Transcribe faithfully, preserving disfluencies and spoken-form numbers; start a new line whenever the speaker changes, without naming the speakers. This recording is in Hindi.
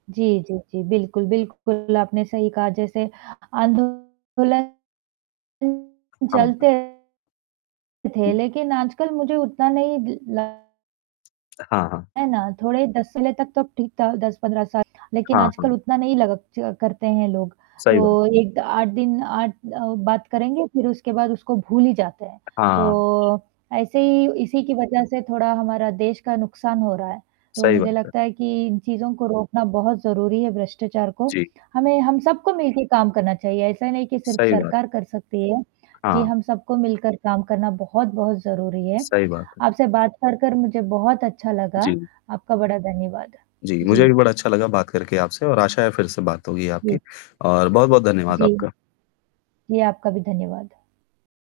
जी, जी, जी बिल्कुल, बिल्कुल आपने सही कहा जैसे आंदोलन
हाँ,
चलते
हुँ।
रहते थे लेकिन आजकल मुझे उतना नहीं द ल
हाँ, हाँ।
है ना? थोड़े दस पहले तक तो ठीक था दस पंद्रह साल लेकिन
हाँ,
आजकल
हाँ।
उतना नहीं लग च करते हैं लोग।
सही बात।
तो एक द आठ दिन आठ अ, बात करेंगे फिर उसके बाद उसको भूल ही जाते हैं।
हाँ।
तो ऐसे ही इसी की वजह से थोड़ा हमारा देश का नुकसान हो रहा है। तो
सही
मुझे
बात है।
लगता है कि इन चीज़ों को रोकना बहुत ज़रूरी है भ्रष्टाचार को।
जी।
हमें हम सबको मिलके काम करना चाहिए ऐसा नहीं कि सिर्फ
सही बात।
सरकार कर सकती है। जी
हाँ।
हम सबको मिलकर काम करना बहुत-बहुत ज़रूरी है।
सही बात है।
आपसे बात कर कर मुझे बहुत अच्छा लगा,
जी।
आपका बड़ा धन्यवाद।
जी, मुझे
जी।
भी बड़ा अच्छा लगा बात करके आपसे और आशा है फिर से बात होगी आपकी
जी।
और बहुत-बहुत धन्यवाद
जी।
आपका।
जी आपका भी धन्यवाद।